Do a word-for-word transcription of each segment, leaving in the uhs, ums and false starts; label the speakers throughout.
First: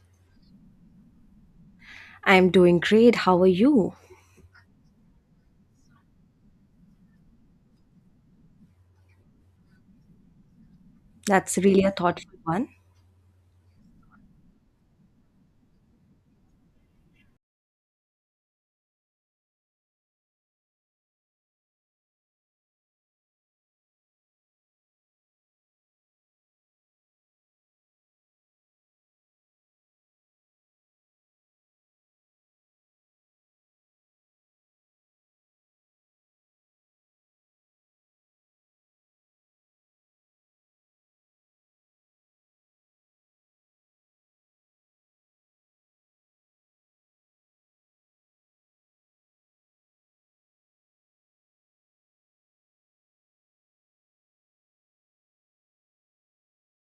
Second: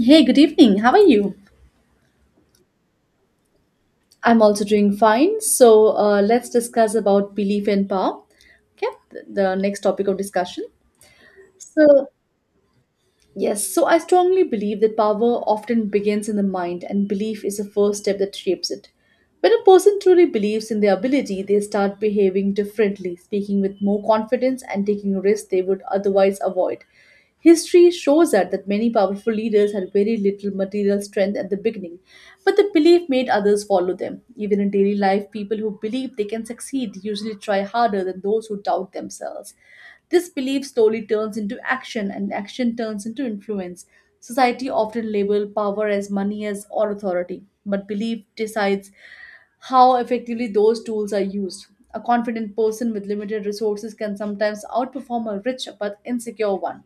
Speaker 1: Hey, good evening. How are you?
Speaker 2: I'm doing great. How are you?
Speaker 1: I'm also doing fine. So uh, let's discuss about belief and power. Okay, the the next topic of discussion.
Speaker 2: That's really a
Speaker 1: So
Speaker 2: thoughtful one.
Speaker 1: Yes, so I strongly believe that power often begins in the mind, and belief is the first step that shapes it. When a person truly believes in their ability, they start behaving differently, speaking with more confidence, and taking risks they would otherwise avoid. History shows us that many powerful leaders had very little material strength at the beginning, but the belief made others follow them. Even in daily life, people who believe they can succeed usually try harder than those who doubt themselves. This belief slowly turns into action, and action turns into influence. Society often labels power as money as or authority, but belief decides how effectively those tools are used. A confident person with limited resources can sometimes outperform a rich but insecure one.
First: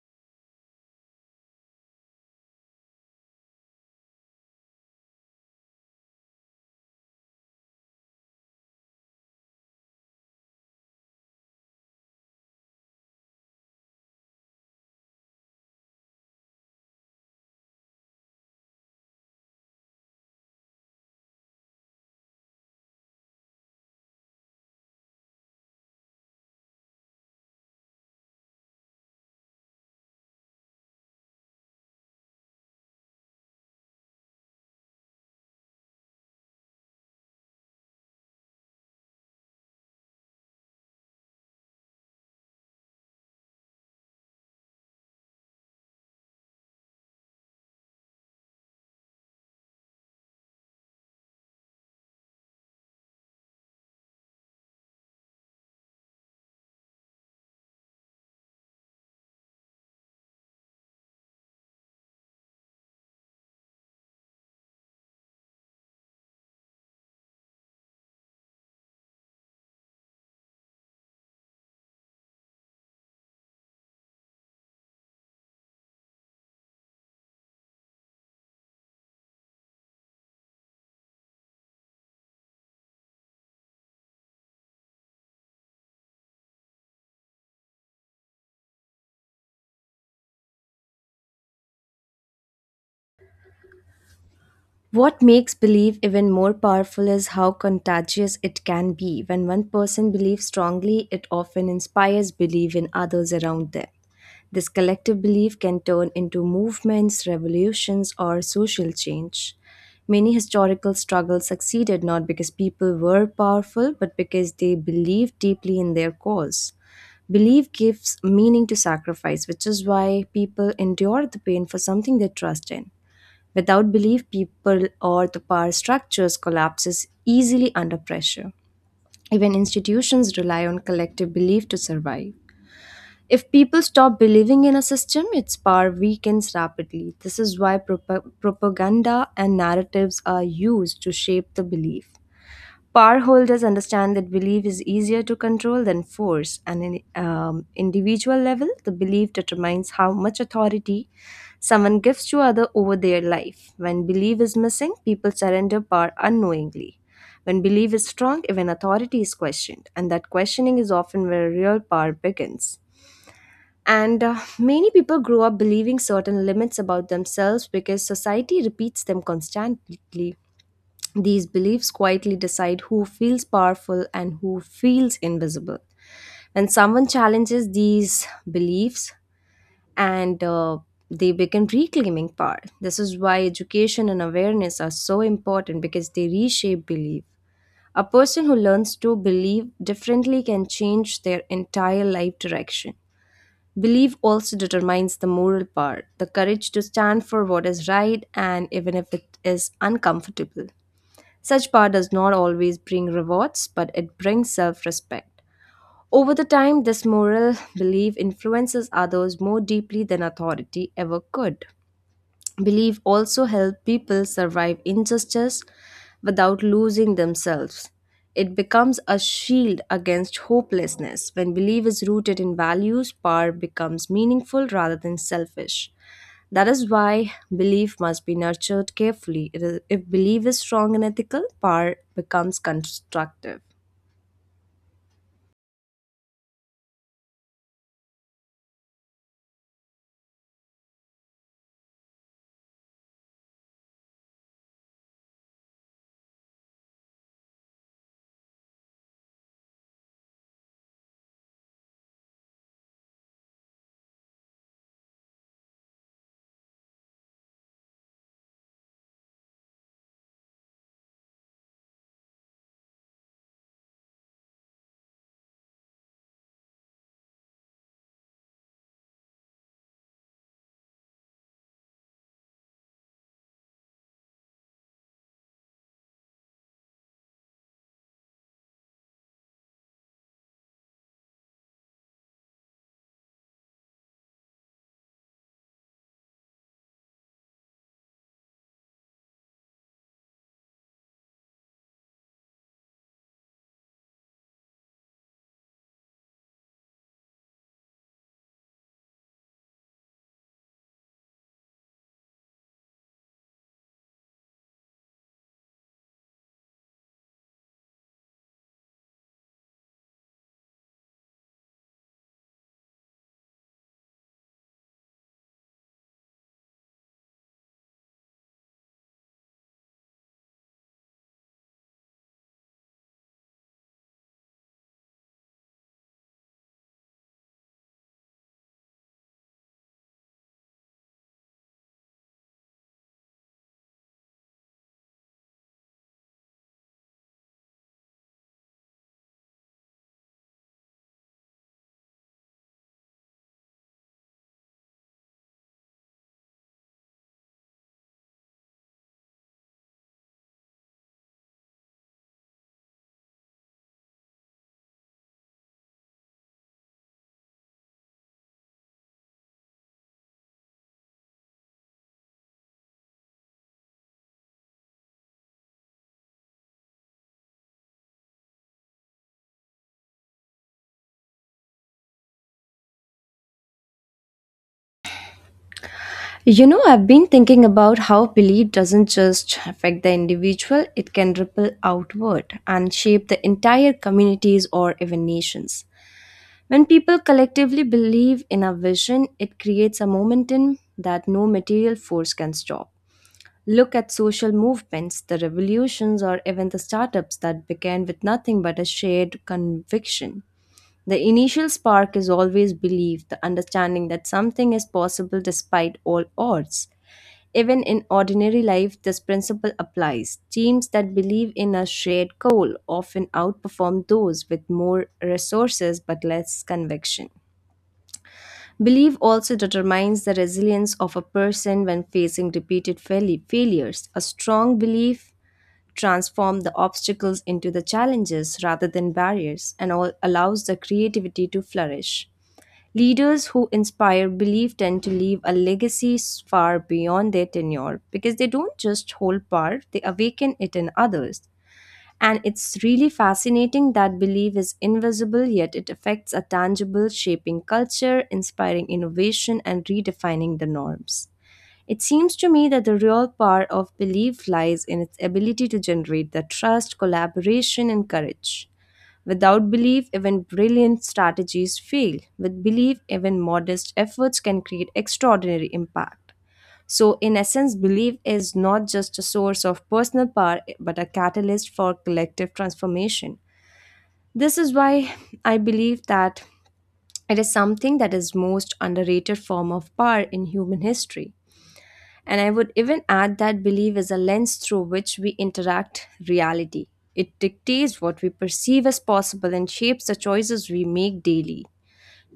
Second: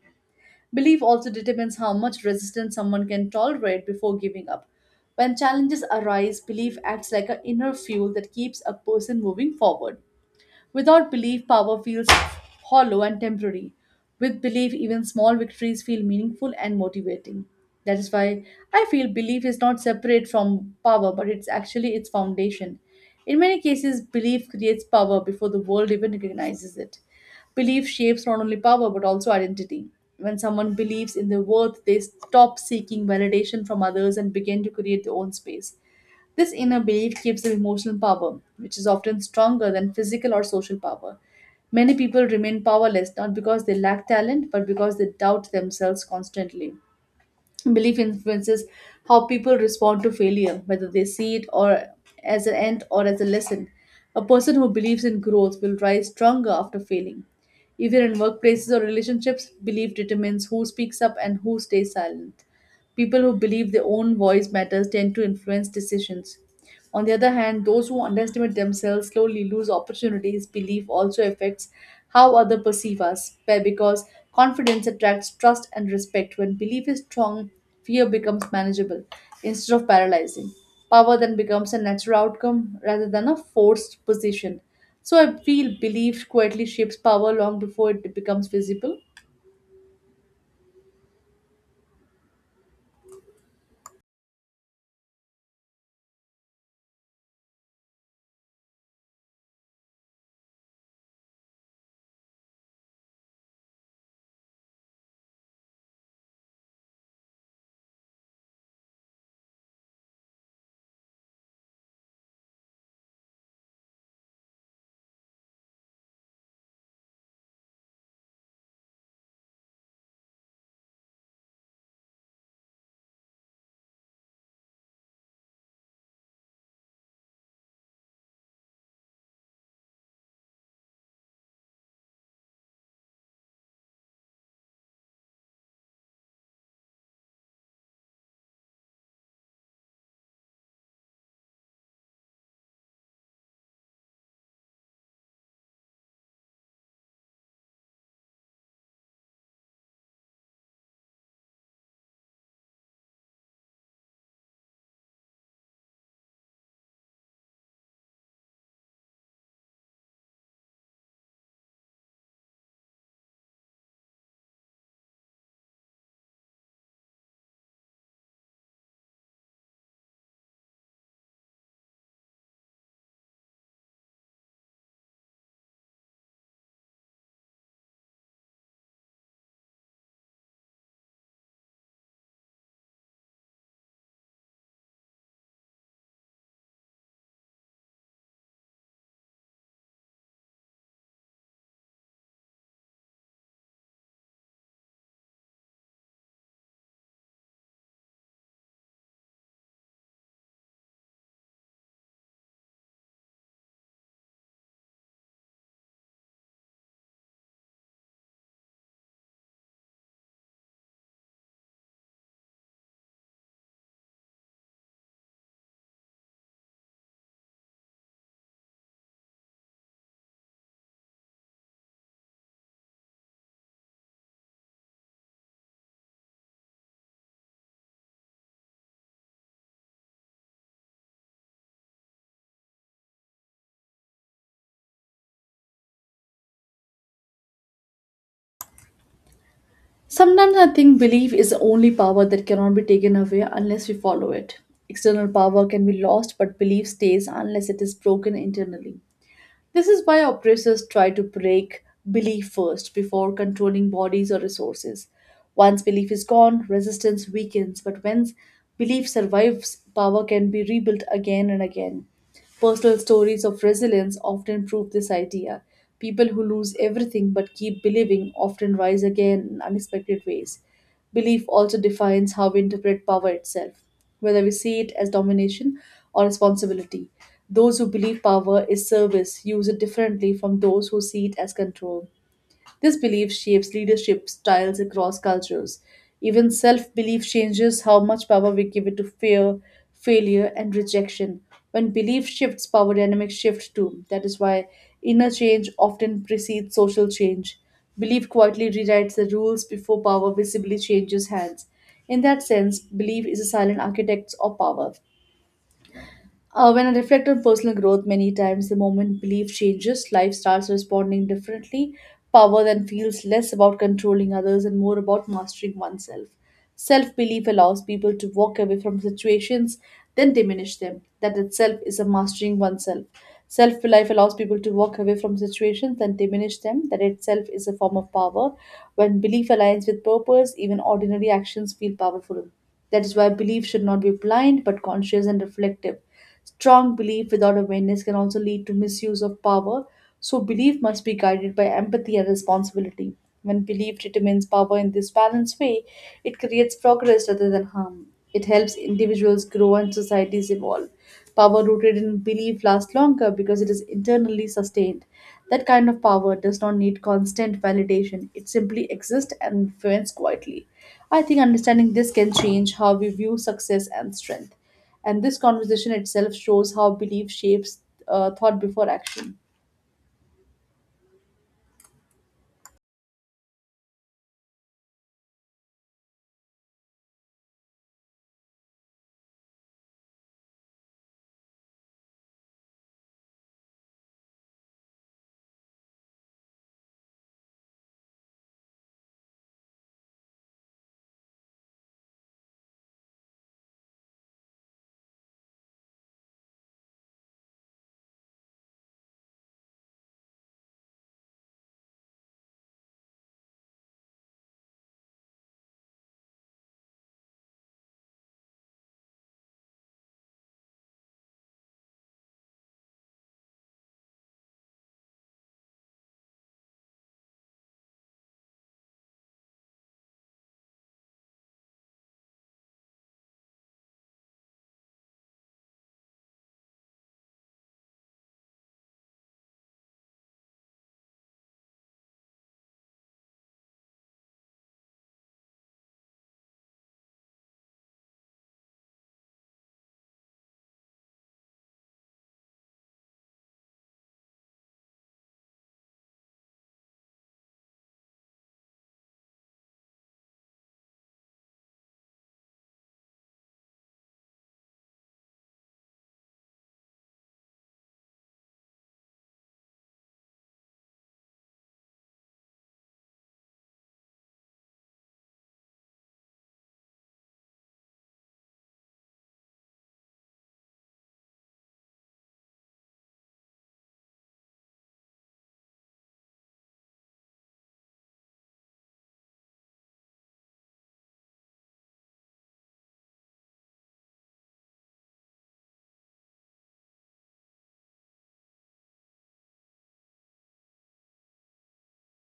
Speaker 1: Belief also determines how much resistance someone can tolerate before giving up. When challenges arise, belief acts like an inner fuel that keeps a person moving forward. Without belief, power feels hollow and temporary. With belief, even small victories feel meaningful and motivating. That is why I feel belief is not separate from power, but it's actually its foundation. In many cases, belief creates power before the world even recognizes it. Belief shapes not only power but also identity. When someone believes in their worth, they stop seeking validation from others and begin to create their own space. This inner belief gives them emotional power, which is often stronger than physical or social power. Many people remain powerless not because they lack talent, but because they doubt themselves constantly. Belief influences how people respond to failure, whether they see it or as an end or as a lesson. A person who believes in growth will rise stronger after failing. Even in workplaces or relationships, belief determines who speaks up and who stays silent. People who believe their own voice matters tend to influence decisions. On the other hand, those who underestimate themselves slowly lose opportunities. Belief also affects how others perceive us be- because confidence attracts trust and respect. When belief is strong, fear becomes manageable instead of paralyzing. Power then becomes a natural outcome rather than a forced position. So I feel belief quietly shapes power long before it becomes visible.
Speaker 2: What makes belief even more powerful is how contagious it can be. When one person believes strongly, it often inspires belief in others around them. This collective belief can turn into movements, revolutions, or social change. Many historical struggles succeeded not because people were powerful, but because they believed deeply in their cause. Belief gives meaning to sacrifice, which is why people endure the pain for something they trust in. Without belief, people or the power structures collapses easily under pressure. Even institutions rely on collective belief to survive. If people stop believing in a system, its power weakens rapidly. This is why prop- propaganda and narratives are used to shape the belief. Power holders understand that belief is easier to control than force, and in um, individual level, the belief determines how much authority someone gives to other over their life. When belief is missing, people surrender power unknowingly. When belief is strong, even authority is questioned, and that questioning is often where real power begins. And uh, Many people grow up believing certain limits about themselves because society repeats them constantly. These beliefs quietly decide who feels powerful and who feels invisible. When someone challenges these beliefs and uh, they begin reclaiming power. This is why education and awareness are so important because they reshape belief. A person who learns to believe differently can change their entire life direction. Belief also determines the moral power, the courage to stand for what is right and even if it is uncomfortable. Such power does not always bring rewards, but it brings self respect. Over the time, this moral belief influences others more deeply than authority ever could. Belief also helps people survive injustice without losing themselves. It becomes a shield against hopelessness. When belief is rooted in values, power becomes meaningful rather than selfish. That is why belief must be nurtured carefully. It is- if belief is strong and ethical, power becomes constructive.
Speaker 1: Sometimes I think belief is the only power that cannot be taken away unless we follow it. External power can be lost, but belief stays unless it is broken internally. This is why oppressors try to break belief first before controlling bodies or resources. Once belief is gone, resistance weakens, but when belief survives, power can be rebuilt again and again. Personal stories of resilience often prove this idea. People who lose everything but keep believing often rise again in unexpected ways. Belief also defines how we interpret power itself, whether we see it as domination or responsibility. Those who believe power is service use it differently from those who see it as control. This belief shapes leadership styles across cultures. Even self belief changes how much power we give it to fear, failure, and rejection. When belief shifts, power dynamics shift too. That is why inner change often precedes social change. Belief quietly rewrites the rules before power visibly changes hands. In that sense, belief is a silent architect of power. Uh, when I reflect on personal growth, many times the moment belief changes, life starts responding differently. Power then feels less about controlling others and more about mastering oneself. Self belief allows people to walk away from situations, then diminish them. That itself is a mastering oneself. Self belief allows people to walk away from situations, then diminish them. That itself is a form of power. When belief aligns with purpose, even ordinary actions feel powerful. That is why belief should not be blind but conscious and reflective. Strong belief without awareness can also lead to misuse of power, so belief must be guided by empathy and responsibility. When belief determines power in this balanced way, it creates progress rather than harm. It helps individuals grow and societies evolve. Power rooted in belief lasts longer because it is internally sustained. That kind of power does not need constant validation, it simply exists and influences quietly. I think understanding this can change how we view success and strength. And this conversation itself shows how belief shapes uh, thought before action.
Speaker 2: You know, I've been thinking about how belief doesn't just affect the individual, it can ripple outward and shape the entire communities or even nations. When people collectively believe in a vision, it creates a momentum that no material force can stop. Look at social movements, the revolutions, or even the startups that began with nothing but a shared conviction. The initial spark is always belief, the understanding that something is possible despite all odds. Even in ordinary life, this principle applies. Teams that believe in a shared goal often outperform those with more resources but less conviction. Belief also determines the resilience of a person when facing repeated fail- failures. A strong belief transforms the obstacles into the challenges rather than barriers and all allows the creativity to flourish. Leaders who inspire belief tend to leave a legacy s- far beyond their tenure because they don't just hold power, they awaken it in others. And it's really fascinating that belief is invisible, yet it affects a tangible, shaping culture, inspiring innovation, and redefining the norms. It seems to me that the real power of belief lies in its ability to generate the trust, collaboration, and courage. Without belief, even brilliant strategies fail. With belief, even modest efforts can create extraordinary impact. So, in essence, belief is not just a source of personal power, eh, but a catalyst for collective transformation. This is why I believe that it is something that is most underrated form of power in human history. And I would even add that belief is a lens through which we interact reality. It dictates what we perceive as possible and shapes the choices we make daily.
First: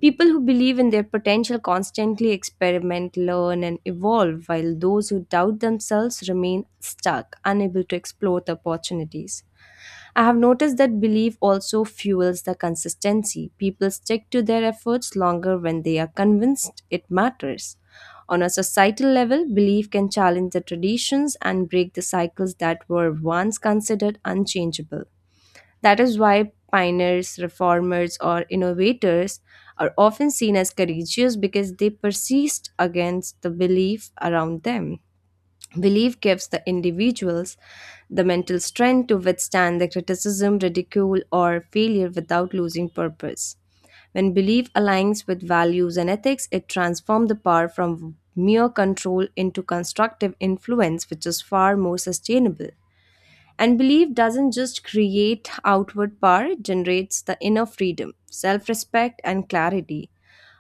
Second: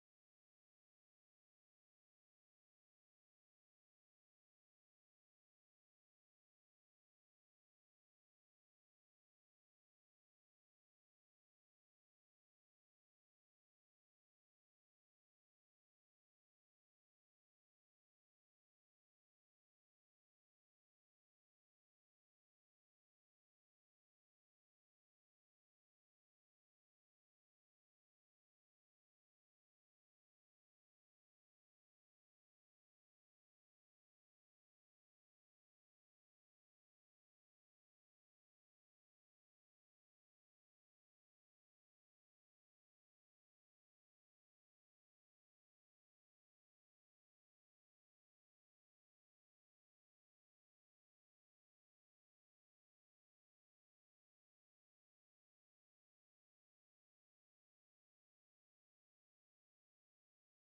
Speaker 2: People who believe in their potential constantly experiment, learn, and evolve, while those who doubt themselves remain stuck, unable to explore the opportunities. I have noticed that belief also fuels the consistency. People stick to their efforts longer when they are convinced it matters. On a societal level, belief can challenge the traditions and break the cycles that were once considered unchangeable. That is why pioneers, reformers, or innovators are often seen as courageous because they persist against the belief around them. Belief gives the individuals the mental strength to withstand the criticism, ridicule, or failure without losing purpose. When belief aligns with values and ethics, it transforms the power from mere control into constructive influence, which is far more sustainable. And belief doesn't just create outward power, it generates the inner freedom, self respect, and clarity,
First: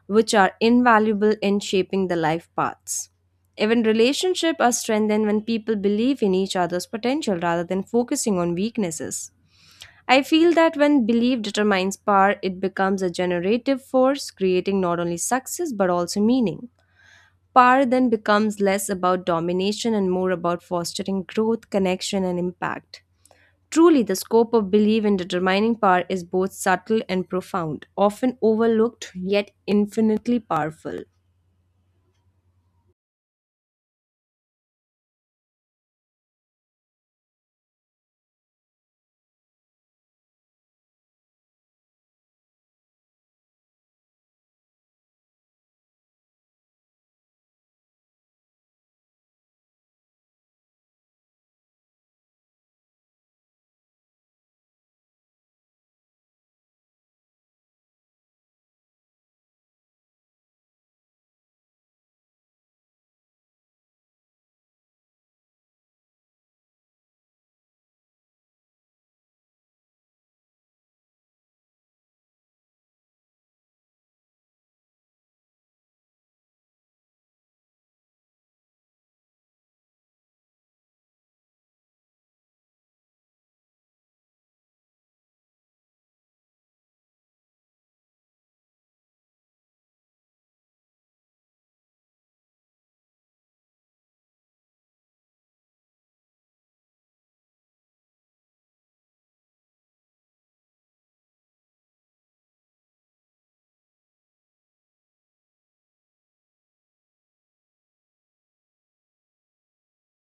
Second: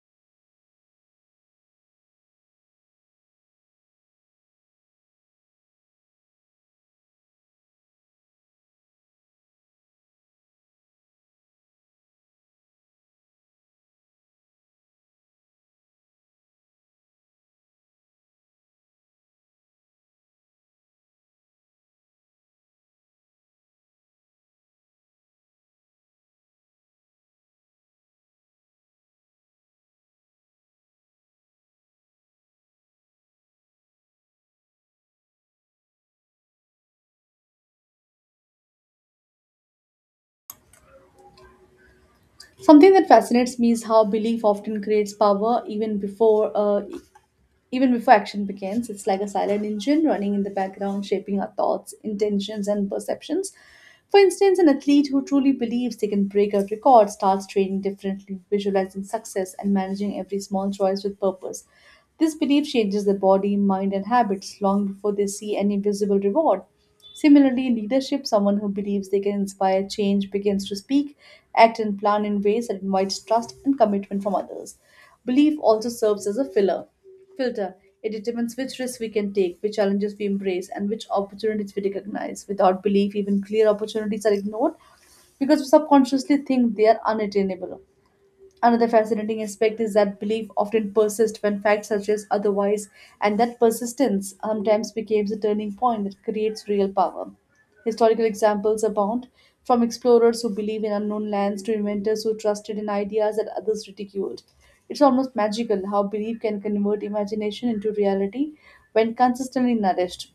Speaker 2: which are invaluable in shaping the life paths. Even relationships are strengthened when people believe in each other's potential rather than focusing on weaknesses. I feel that when belief determines power, it becomes a generative force, creating not only success but also meaning. Power then becomes less about domination and more about fostering growth, connection, and impact. Truly, the scope of belief in determining power is both subtle and profound, often overlooked yet infinitely powerful.
Speaker 1: Something that fascinates me is how belief often creates power even before uh, even before action begins. It's like a silent engine running in the background, shaping our thoughts, intentions, and perceptions. For instance, an athlete who truly believes they can break a record starts training differently, visualizing success, and managing every small choice with purpose. This belief changes their body, mind, and habits long before they see any visible reward. Similarly, in leadership, someone who believes they can inspire change begins to speak, act, and plan in ways that invites trust and commitment from others. Belief also serves as a filler, filter. It determines which risks we can take, which challenges we embrace, and which opportunities we recognize. Without belief, even clear opportunities are ignored because we subconsciously think they are unattainable. Another fascinating aspect is that belief often persists when facts suggest otherwise, and that persistence sometimes becomes a turning point that creates real power. Historical examples abound, from explorers who believe in unknown lands to inventors who trusted in ideas that others ridiculed. It's almost magical how belief can convert imagination into reality when consistently nourished.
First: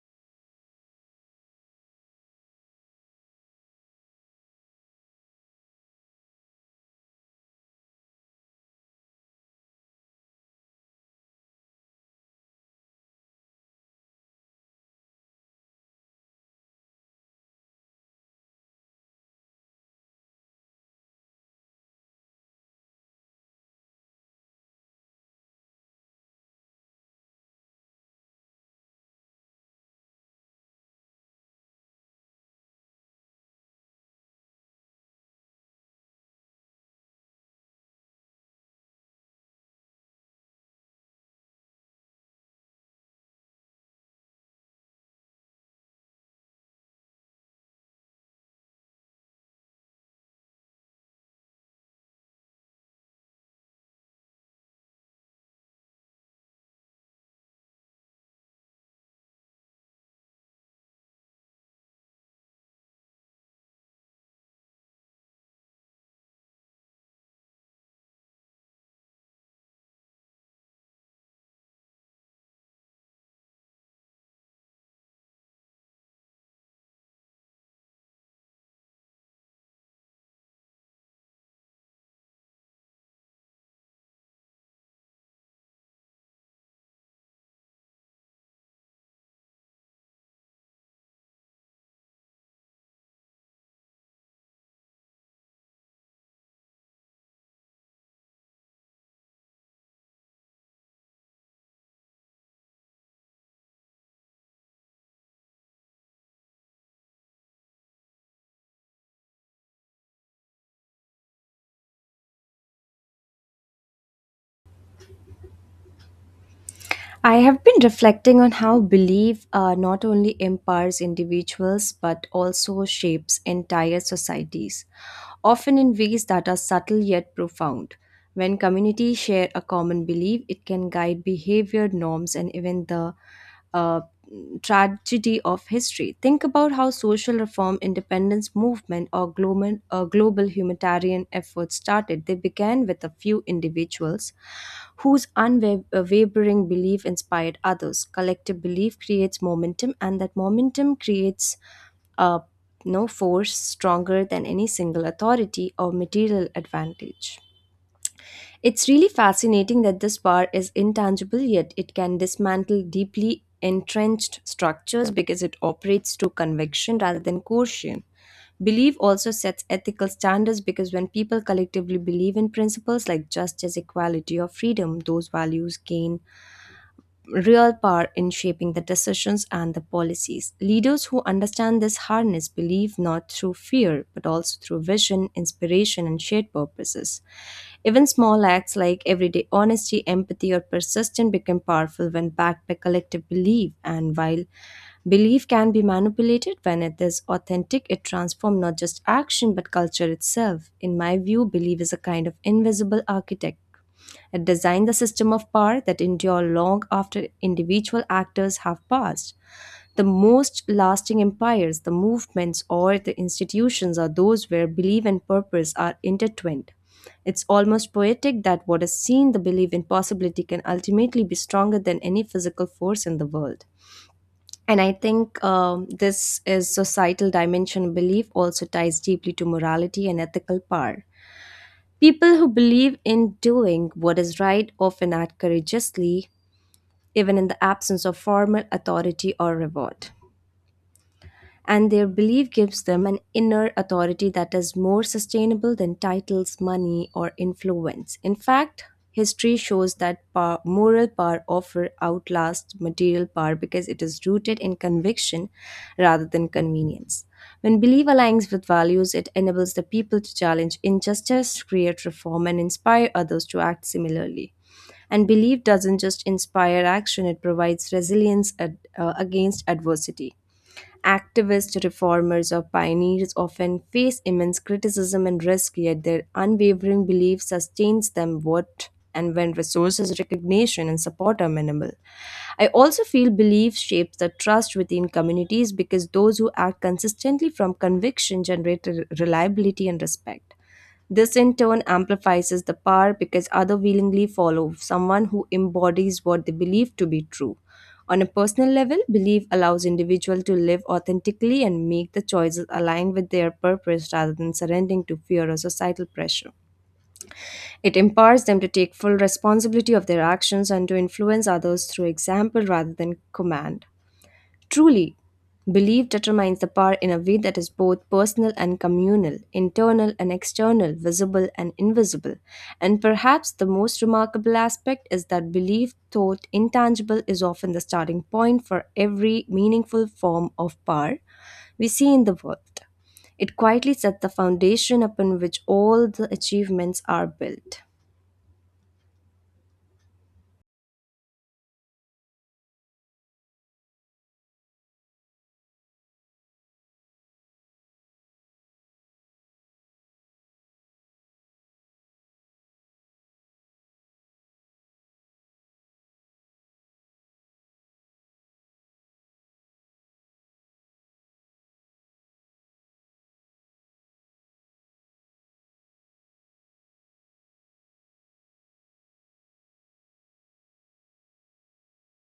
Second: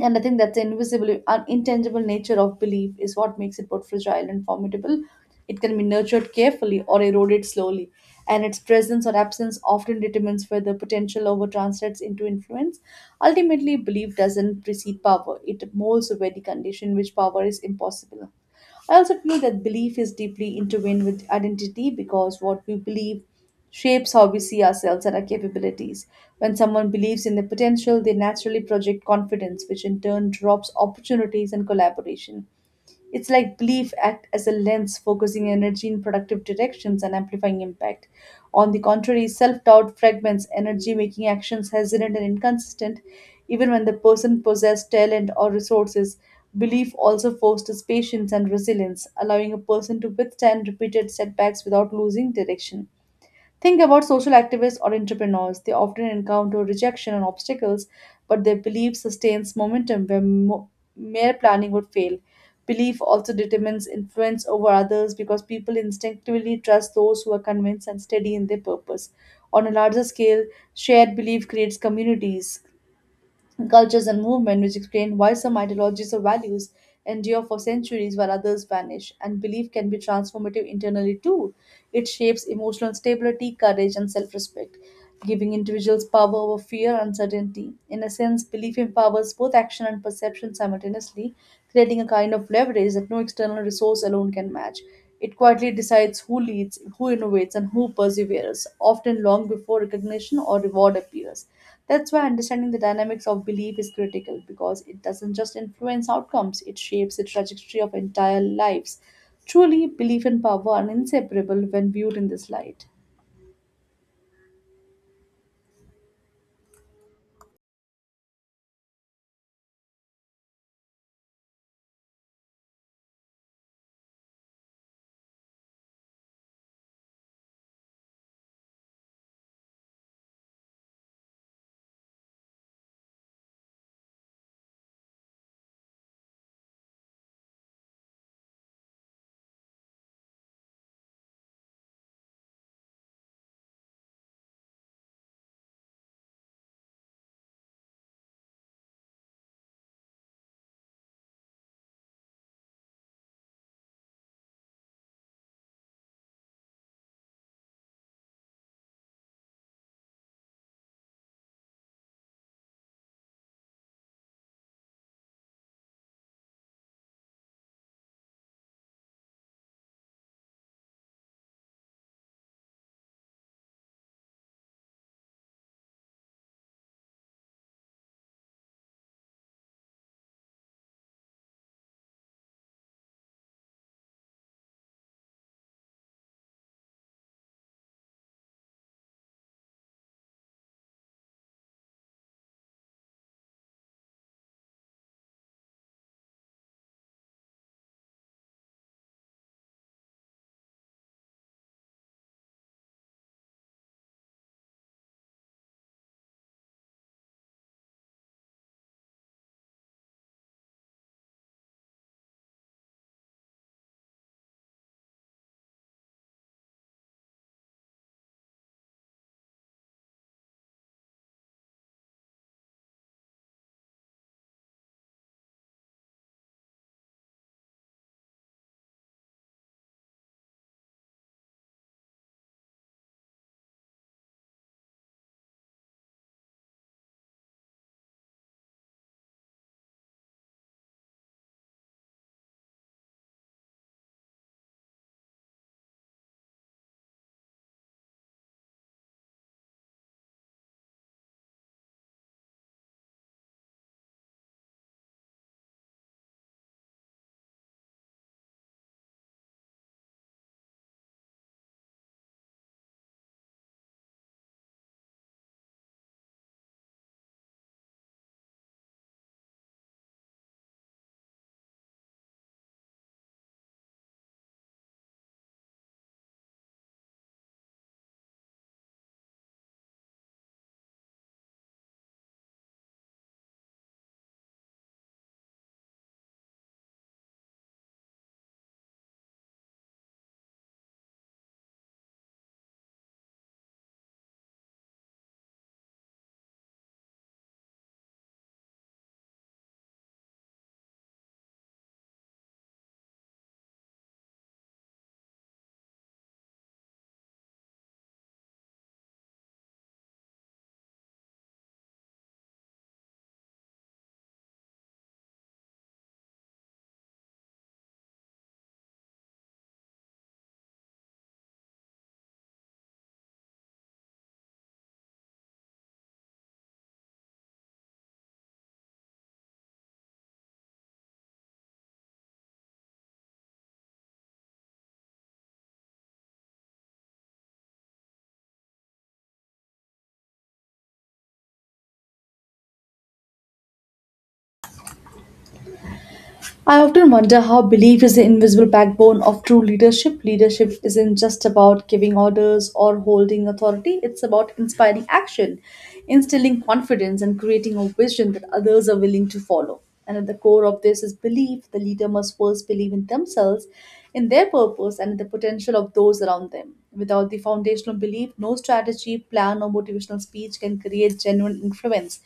Speaker 1: And I think that the invisible, un- intangible nature of belief is what makes it both fragile and formidable. It can be nurtured carefully or eroded slowly, and its presence or absence often determines whether potential over translates into influence. Ultimately, belief doesn't precede power, it molds a very condition in which power is impossible. I also feel that belief is deeply intertwined with identity because what we believe shapes how we see ourselves and our capabilities. When someone believes in their potential, they naturally project confidence, which in turn drops opportunities and collaboration. It's like belief act as a lens, focusing energy in productive directions and amplifying impact. On the contrary, self-doubt fragments energy, making actions hesitant and inconsistent, even when the person possessed talent or resources. Belief also fosters patience and resilience, allowing a person to withstand repeated setbacks without losing direction. Think about social activists or entrepreneurs. They often encounter rejection and obstacles, but their belief sustains momentum where mo- mere planning would fail. Belief also determines influence over others because people instinctively trust those who are convinced and steady in their purpose. On a larger scale, shared belief creates communities, cultures, and movement, which explain why some ideologies or values endure for centuries while others vanish. And belief can be transformative internally too. It shapes emotional stability, courage, and self-respect, giving individuals power over fear and uncertainty. In a sense, belief empowers both action and perception simultaneously, creating a kind of leverage that no external resource alone can match. It quietly decides who leads, who innovates, and who perseveres, often long before recognition or reward appears. That's why understanding the dynamics of belief is critical, because it doesn't just influence outcomes, it shapes the trajectory of entire lives. Truly, belief and power are inseparable when viewed in this light.
Speaker 2: I have been reflecting on how belief uh, not only empowers individuals but also shapes entire societies, often in ways that are subtle yet profound. When communities share a common belief, it can guide behavior, norms, and even the uh, tragedy of history. Think about how social reform, independence movement, or global, uh, global humanitarian efforts started. They began with a few individuals whose unwavering belief inspired others. Collective belief creates momentum, and that momentum creates uh, no force stronger than any single authority or material advantage. It's really fascinating that this power is intangible, yet it can dismantle deeply entrenched structures because it operates through conviction rather than coercion. Belief also sets ethical standards because when people collectively believe in principles like justice, equality, or freedom, those values gain real power in shaping the decisions and the policies. Leaders who understand this harness believe not through fear, but also through vision, inspiration, and shared purposes. Even small acts like everyday honesty, empathy, or persistence become powerful when backed by collective belief. And while belief can be manipulated, when it is authentic, it transforms not just action but culture itself. In my view, belief is a kind of invisible architect and design the system of power that endure long after individual actors have passed. The most lasting empires, the movements, or the institutions are those where belief and purpose are intertwined. It's almost poetic that what is seen, the belief in possibility, can ultimately be stronger than any physical force in the world. And I think um, This is societal dimension of belief also ties deeply to morality and ethical power. People who believe in doing what is right often act courageously, even in the absence of formal authority or reward, and their belief gives them an inner authority that is more sustainable than titles, money, or influence. In fact, history shows that power, moral power often outlasts material power because it is rooted in conviction rather than convenience. When belief aligns with values, it enables the people to challenge injustice, create reform, and inspire others to act similarly. And belief doesn't just inspire action, it provides resilience ad- uh, against adversity. Activist reformers or pioneers often face immense criticism and risk, yet their unwavering belief sustains them what and when resources, recognition, and support are minimal. I also feel belief shapes the trust within communities because those who act consistently from conviction generate re- reliability and respect. This in turn amplifies the power because others willingly follow someone who embodies what they believe to be true. On a personal level, belief allows individuals to live authentically and make the choices aligned with their purpose rather than surrendering to fear or societal pressure. It empowers them to take full responsibility of their actions and to influence others through example rather than command. Truly, belief determines the power in a way that is both personal and communal, internal and external, visible and invisible. And perhaps the most remarkable aspect is that belief, thought intangible, is often the starting point for every meaningful form of power we see in the world. It quietly sets the foundation upon which all the achievements are built.
Speaker 1: I often wonder how belief is the invisible backbone of true leadership. Leadership isn't just about giving orders or holding authority, it's about inspiring action, instilling confidence, and creating a vision that others are willing to follow. And at the core of this is belief. The leader must first believe in themselves, in their purpose, and in the potential of those around them. Without the foundational belief, no strategy, plan, or motivational speech can create genuine influence.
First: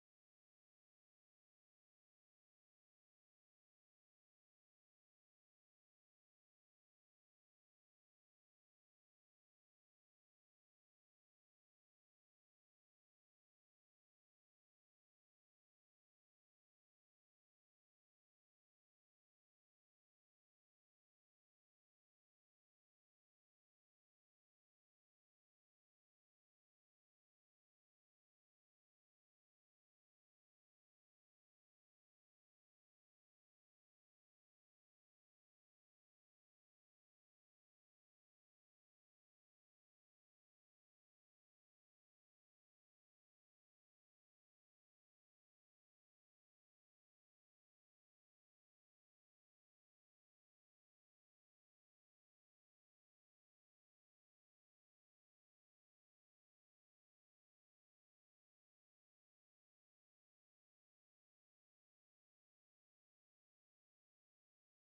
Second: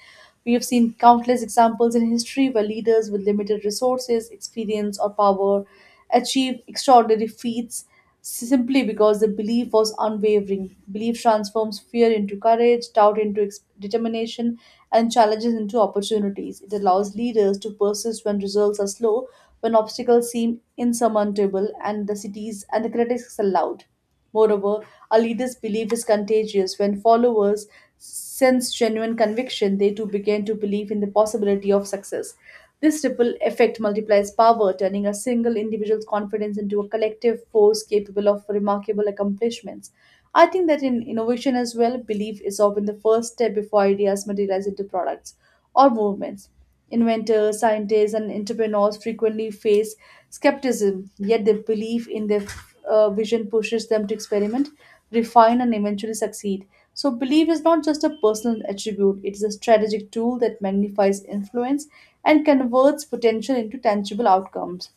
Speaker 1: We have seen countless examples in history where leaders with limited resources, experience, or power achieved extraordinary feats simply because the belief was unwavering. Belief transforms fear into courage, doubt into ex- determination, and challenges into opportunities. It allows leaders to persist when results are slow, when obstacles seem insurmountable, and the cities and the critics are loud. Moreover, a leader's belief is contagious. When followers sense genuine conviction, they too begin to believe in the possibility of success. This ripple effect multiplies power, turning a single individual's confidence into a collective force capable of remarkable accomplishments. I think that in innovation as well, belief is often the first step before ideas materialize into products or movements. Inventors, scientists, and entrepreneurs frequently face skepticism, yet their belief in their uh, vision pushes them to experiment, refine, and eventually succeed. So, belief is not just a personal attribute, it is a strategic tool that magnifies influence and converts potential into tangible outcomes.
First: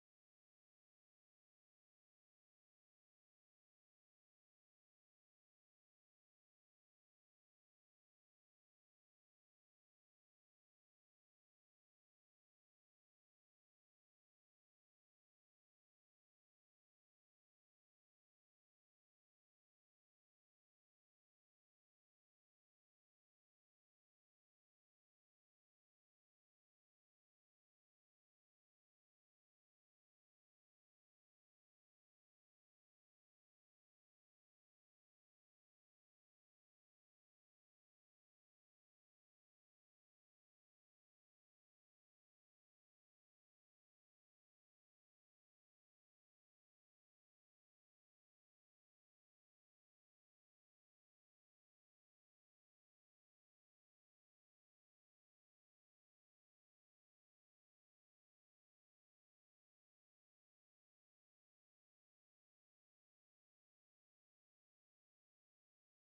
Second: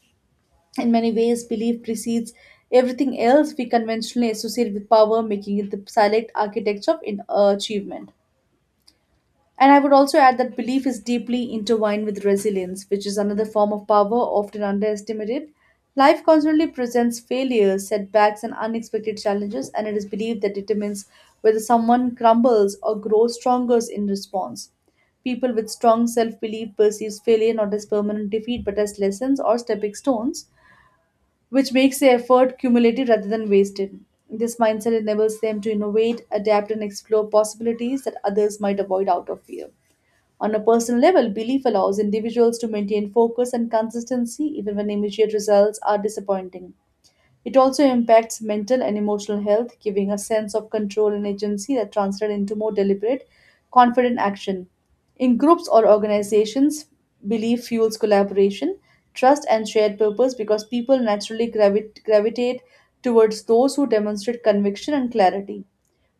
Speaker 1: In many ways, belief precedes everything else we conventionally associate with power, making it the silent architecture of in, uh, achievement. And I would also add that belief is deeply intertwined with resilience, which is another form of power often underestimated. Life constantly presents failures, setbacks, and unexpected challenges, and it is belief that determines whether someone crumbles or grows stronger in response. People with strong self belief perceive failure not as permanent defeat but as lessons or stepping stones, which makes the effort cumulative rather than wasted. This mindset enables them to innovate, adapt, and explore possibilities that others might avoid out of fear. On a personal level, belief allows individuals to maintain focus and consistency even when immediate results are disappointing. It also impacts mental and emotional health, giving a sense of control and agency that translate into more deliberate, confident action. In groups or organizations, belief fuels collaboration, trust, and shared purpose because people naturally gravi- gravitate towards those who demonstrate conviction and clarity.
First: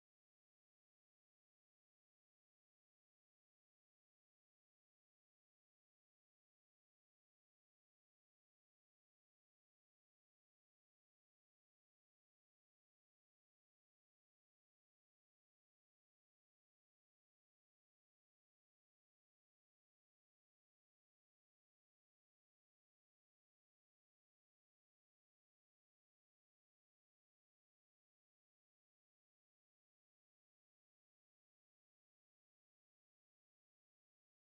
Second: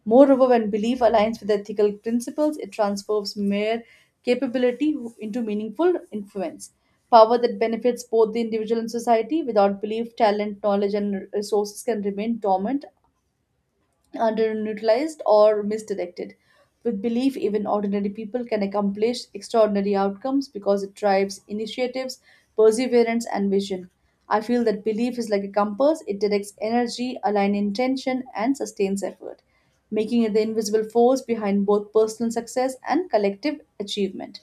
Speaker 1: Moreover, when belief aligns with ethical principles, it transforms mere capability into meaningful influence. Power that benefits both the individual and society. Without belief, talent, knowledge, and resources can remain dormant underutilized or misdirected. With belief, even ordinary people can accomplish extraordinary outcomes because it drives initiatives, perseverance, and vision. I feel that belief is like a compass, it directs energy, aligns intention, and sustains effort, making it the invisible force behind both personal success and collective achievement.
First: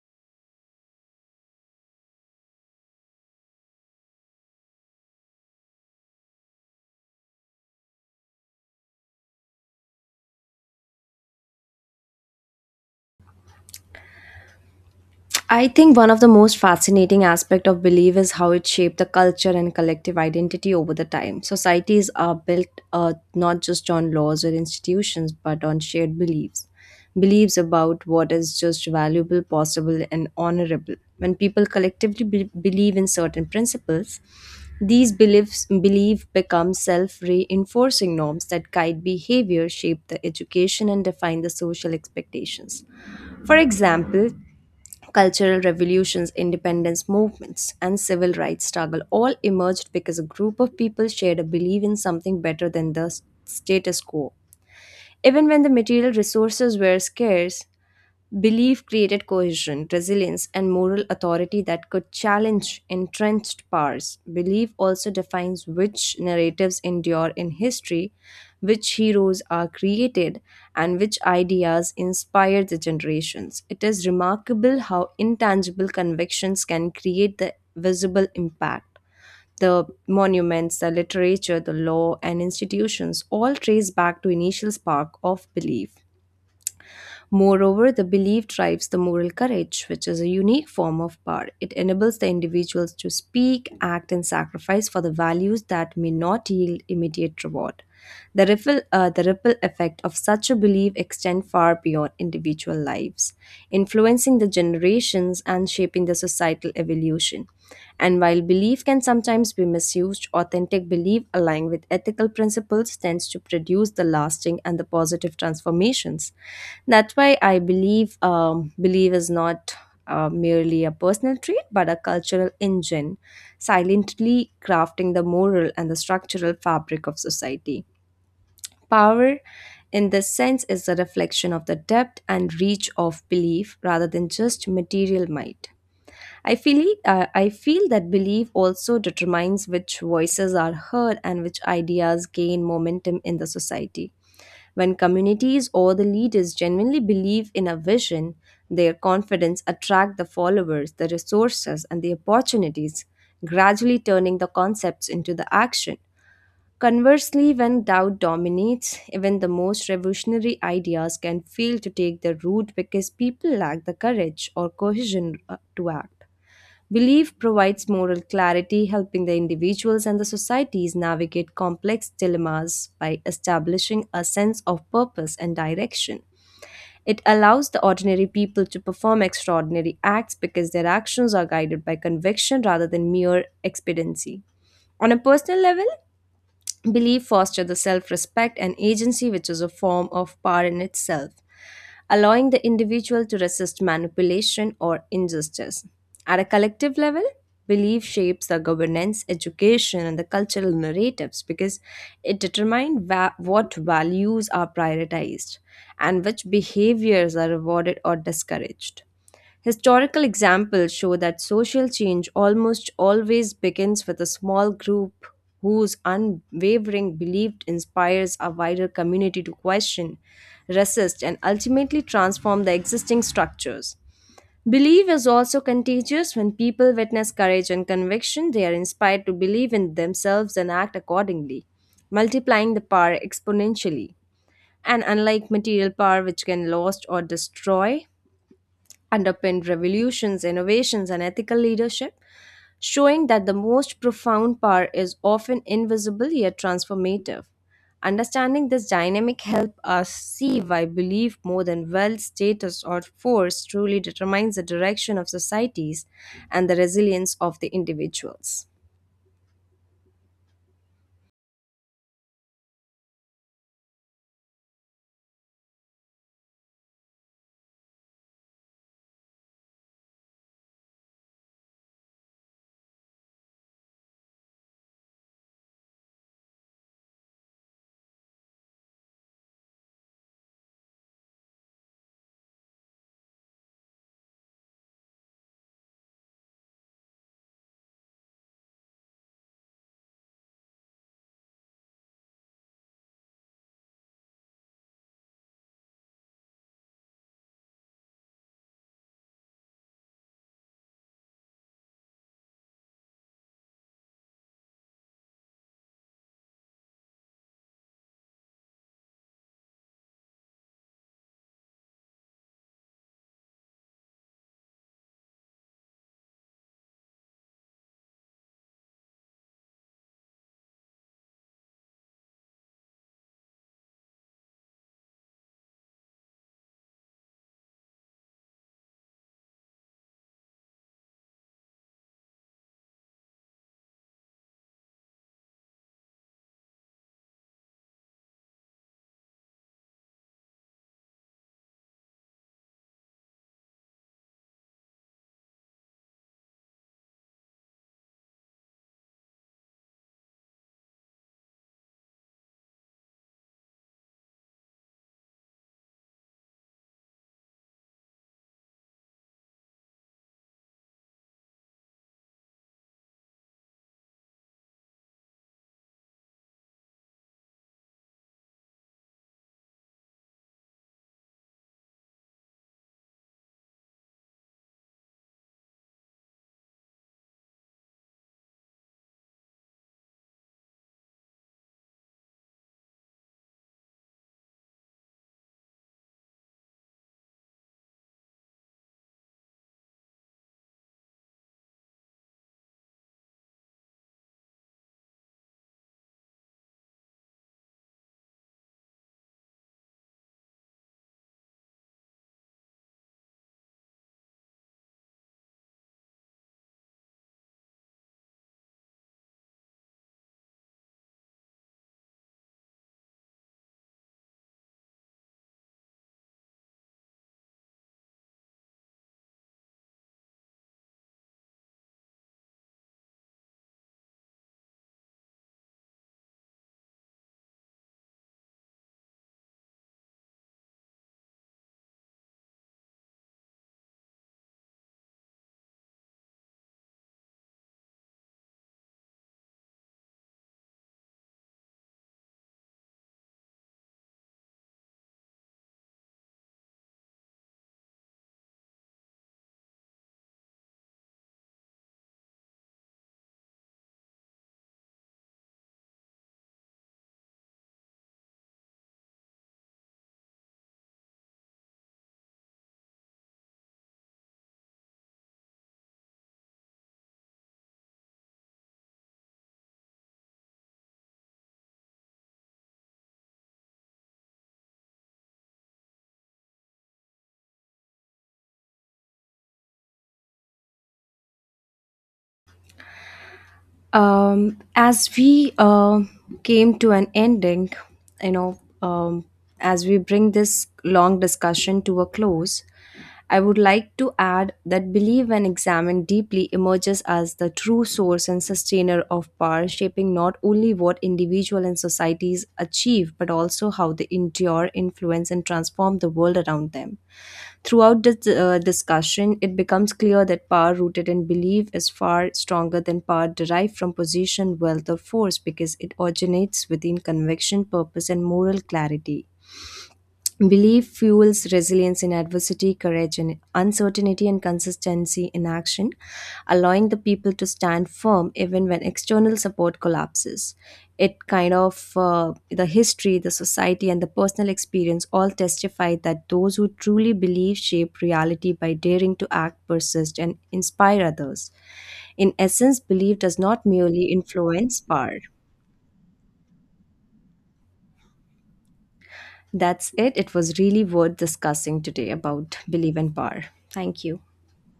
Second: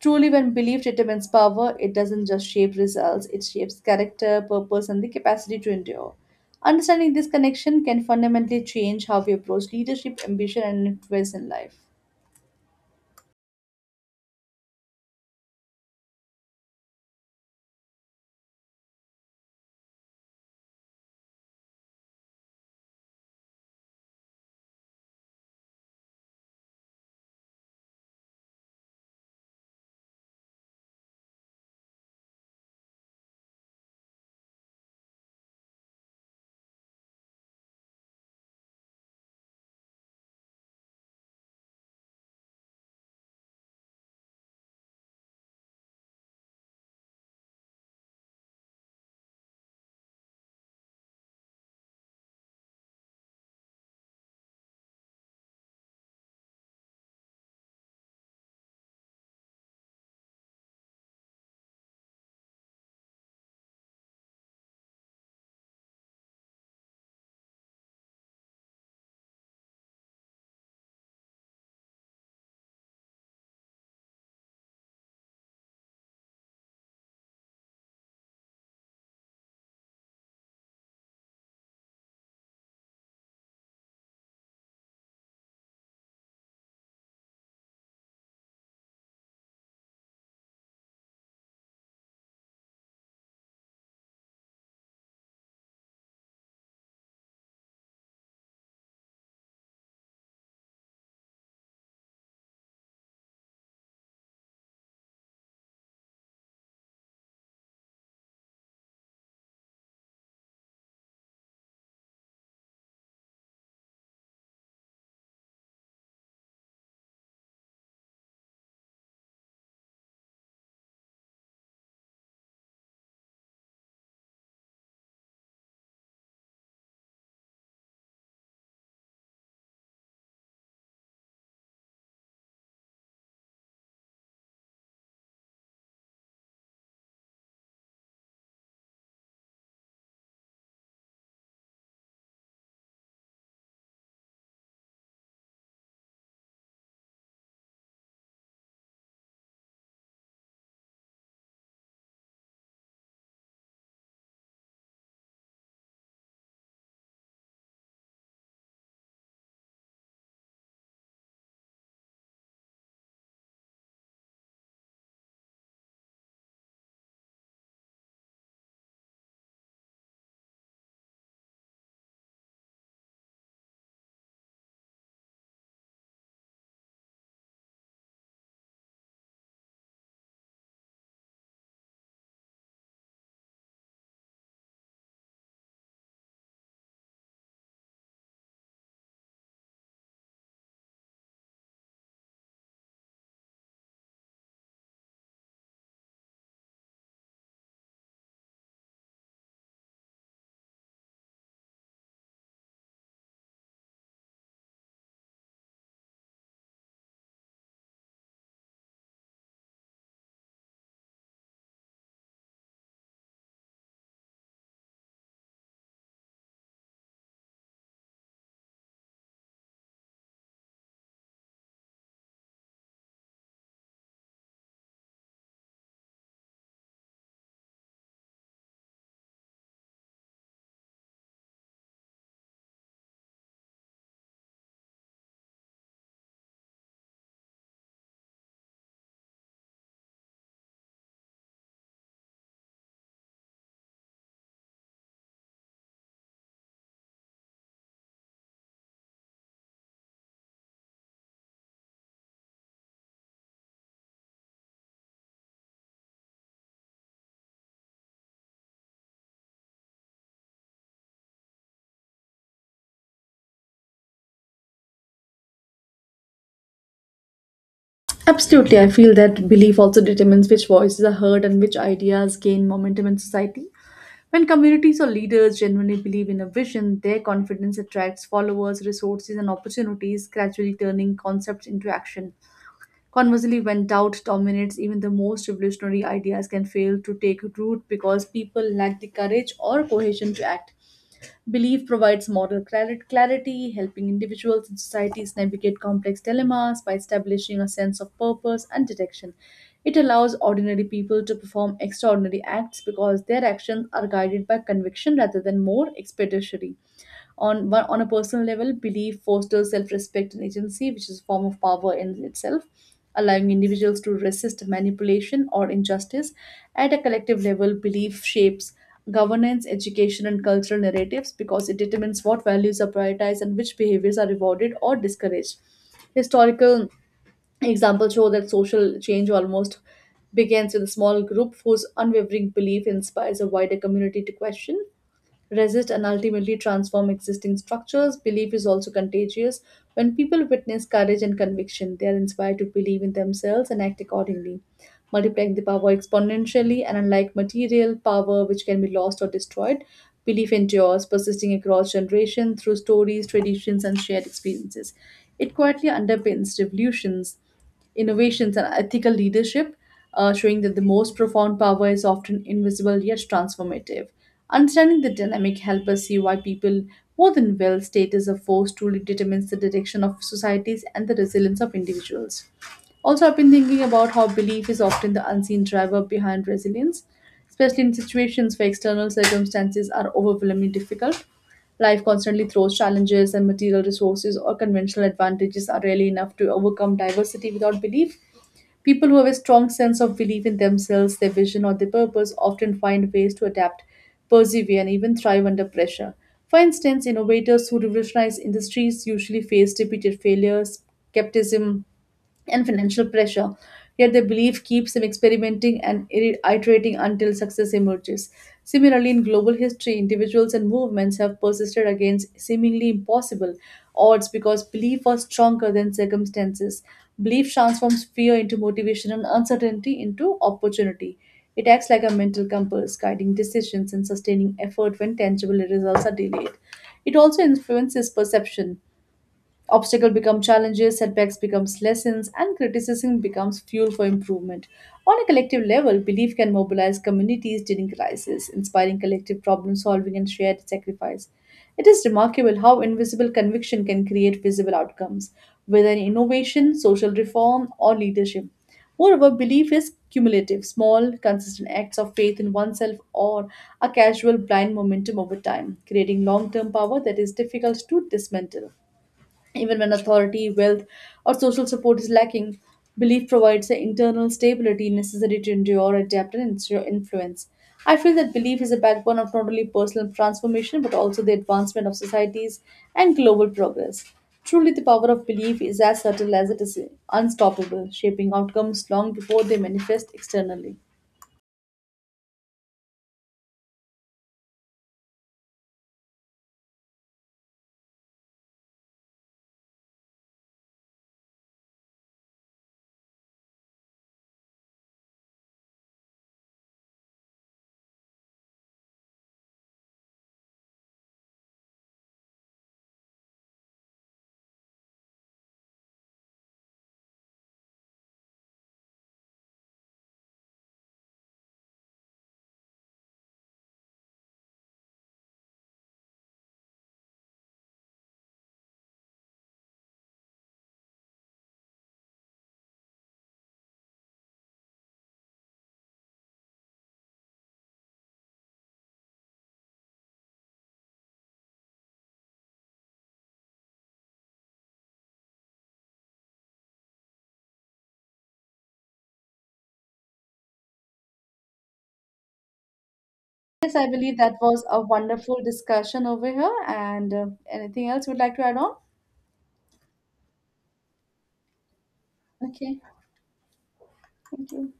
Speaker 1: Truly, when belief determines power, it doesn't just shape results, it shapes character, purpose, and the capacity to endure. Understanding this connection can fundamentally change how we approach leadership, ambition, and influence in life.
Speaker 2: I think one of the most fascinating aspect of belief is how it shaped the culture and collective identity over the time. Societies are built uh, not just on laws or institutions, but on shared beliefs. Beliefs about what is just valuable, possible, and honorable. When people collectively be- believe in certain principles, these beliefs belief become self-reinforcing norms that guide behavior, shape the education, and define the social expectations. For example, cultural revolutions, independence movements, and civil rights struggle all emerged because a group of people shared a belief in something better than the s- status quo. Even when the material resources were scarce, belief created cohesion, resilience, and moral authority that could challenge entrenched powers. Belief also defines which narratives endure in history, which heroes are created, and which ideas inspire the generations. It is remarkable how intangible convictions can create the visible impact. The monuments, the literature, the law, and institutions all trace back to initial spark of belief. Moreover, the belief drives the moral courage, which is a unique form of power. It enables the individuals to speak, act, and sacrifice for the values that may not yield immediate reward. The ripple, uh, the ripple effect of such a belief extends far beyond individual lives, influencing the generations and shaping the societal evolution. And while belief can sometimes be misused, authentic belief aligned with ethical principles tends to produce the lasting and the positive transformations. That's why I believe um, belief is not uh, merely a personal trait but a cultural engine, silently crafting the moral and the structural fabric of society. Power, in this sense, is a reflection of the depth and reach of belief rather than just material might. I feel, uh, I feel that belief also determines which voices are heard and which ideas gain momentum in the society. When communities or the leaders genuinely believe in a vision, their confidence attracts the followers, the resources and the opportunities, gradually turning the concepts into the action. Conversely, when doubt dominates, even the most revolutionary ideas can fail to take the root because people lack the courage or cohesion uh, to act. Belief provides moral clarity, helping the individuals and the societies navigate complex dilemmas by establishing a sense of purpose and direction. It allows the ordinary people to perform extraordinary acts because their actions are guided by conviction rather than mere expediency. On a personal level, belief foster the self respect and agency, which is a form of power in itself, allowing the individual to resist manipulation or injustice. At a collective level, belief shapes the governance, education, and the cultural narratives because it determines va- what values are prioritized and which behaviors are rewarded or discouraged. Historical examples show that social change almost always begins with a small group whose unwavering belief inspires a wider community to question, resist, and ultimately transform the existing structures. Belief is also contagious. When people witness courage and conviction, they are inspired to believe in themselves and act accordingly, multiplying the power exponentially. And unlike material power, which can lost or destroy, underpinned revolutions, innovations, and ethical leadership, showing that the most profound power is often invisible yet transformative. Understanding this dynamic help us see why belief more than wealth, status, or force truly determines the direction of societies and the resilience of the individuals.
Speaker 1: Absolutely, I feel that belief also determines which voices are heard and which ideas gain momentum in society. When communities or leaders genuinely believe in a vision, their confidence attracts followers, resources, and opportunities, gradually turning concepts into action. Conversely, when doubt dominates, even the most revolutionary ideas can fail to take root because people lack the courage or cohesion to act. Belief provides moral clar- clarity, helping individuals and societies navigate complex dilemmas by establishing a sense of purpose and direction. It allows ordinary people to perform extraordinary acts because their actions are guided by conviction rather than more expeditiary. On one, on a personal level, belief fosters self-respect and agency, which is a form of power in itself, allowing individuals to resist manipulation or injustice. At a collective level, belief shapes governance, education, and cultural narratives because it determines what values are prioritized and which behaviors are rewarded or discouraged. Historical examples show that social change almost begins with a small group whose unwavering belief inspires a wider community to question resist and ultimately transform existing structures. Belief is also contagious. When people witness courage and conviction, they are inspired to believe in themselves and act accordingly, multiplying the power exponentially. And unlike material power, which can be lost or destroyed, belief endures, persisting across generations through stories, traditions, and shared experiences. It quietly underpins revolutions innovations, and ethical leadership, uh, showing that the most profound power is often invisible yet transformative. Understanding the dynamic helps us see why people more than wealth, status or force truly determines the direction of societies and the resilience of individuals. Also, I've been thinking about how belief is often the unseen driver behind resilience, especially in situations where external circumstances are overwhelmingly difficult. Life constantly throws challenges, and material resources or conventional advantages are rarely enough to overcome diversity without belief. People who have a strong sense of belief in themselves, their vision, or their purpose often find ways to adapt, persevere, and even thrive under pressure. For instance, innovators who revolutionize industries usually face repeated failures, skepticism, and financial pressure. Yet the belief keeps them experimenting and iri- iterating until success emerges. Similarly, in global history, individuals and movements have persisted against seemingly impossible odds because belief was stronger than circumstances. Belief transforms fear into motivation and uncertainty into opportunity. It acts like a mental compass, guiding decisions and sustaining effort when tangible results are delayed. It also influences perception. Obstacles become challenges, setbacks becomes lessons, and criticism becomes fuel for improvement. On a collective level, belief can mobilize communities during crisis, inspiring collective problem solving and shared sacrifice. It is remarkable how invisible conviction can create visible outcomes, whether in innovation, social reform, or leadership. Moreover, belief is cumulative, small, consistent acts of faith in oneself or a casual blind momentum over time, creating long term power that is difficult to dismantle. Even when authority, wealth, or social support is lacking, belief provides the internal stability necessary to endure, adapt, and ensure influence. I feel that belief is a backbone of not only personal transformation but also the advancement of societies and global progress. Truly, the power of belief is as subtle as it is unstoppable, shaping outcomes long before they manifest externally.
Speaker 2: um, as we uh, came to an ending, you know, um, as we bring this long discussion to a close, I would like to add that belief, when examined deeply, emerges as the true source and sustainer of power, shaping not only what individuals individual and societies achieve, but also how they endure, influence, and transform the world around them. Throughout this uh, discussion, it becomes clear that power rooted in belief is far stronger than power derived from position, wealth, or force because it originates within conviction, purpose, and moral clarity. Belief fuels resilience in adversity, courage, and uncertainty, and consistency in action, allowing the people to stand firm even when external support collapses. It kind of, uh, the history, the society, and the personal experience all testify that those who truly believe shape reality by daring to act, persist, and inspire others. In essence, belief does not
Speaker 1: Yes, I
Speaker 2: merely
Speaker 1: believe that was a
Speaker 2: influence power.
Speaker 1: wonderful discussion over here. And uh, anything else you would like to add on?
Speaker 2: That's it. It was really worth discussing today about
Speaker 1: Okay,
Speaker 2: belief and power. Thank you.
Speaker 1: thank you.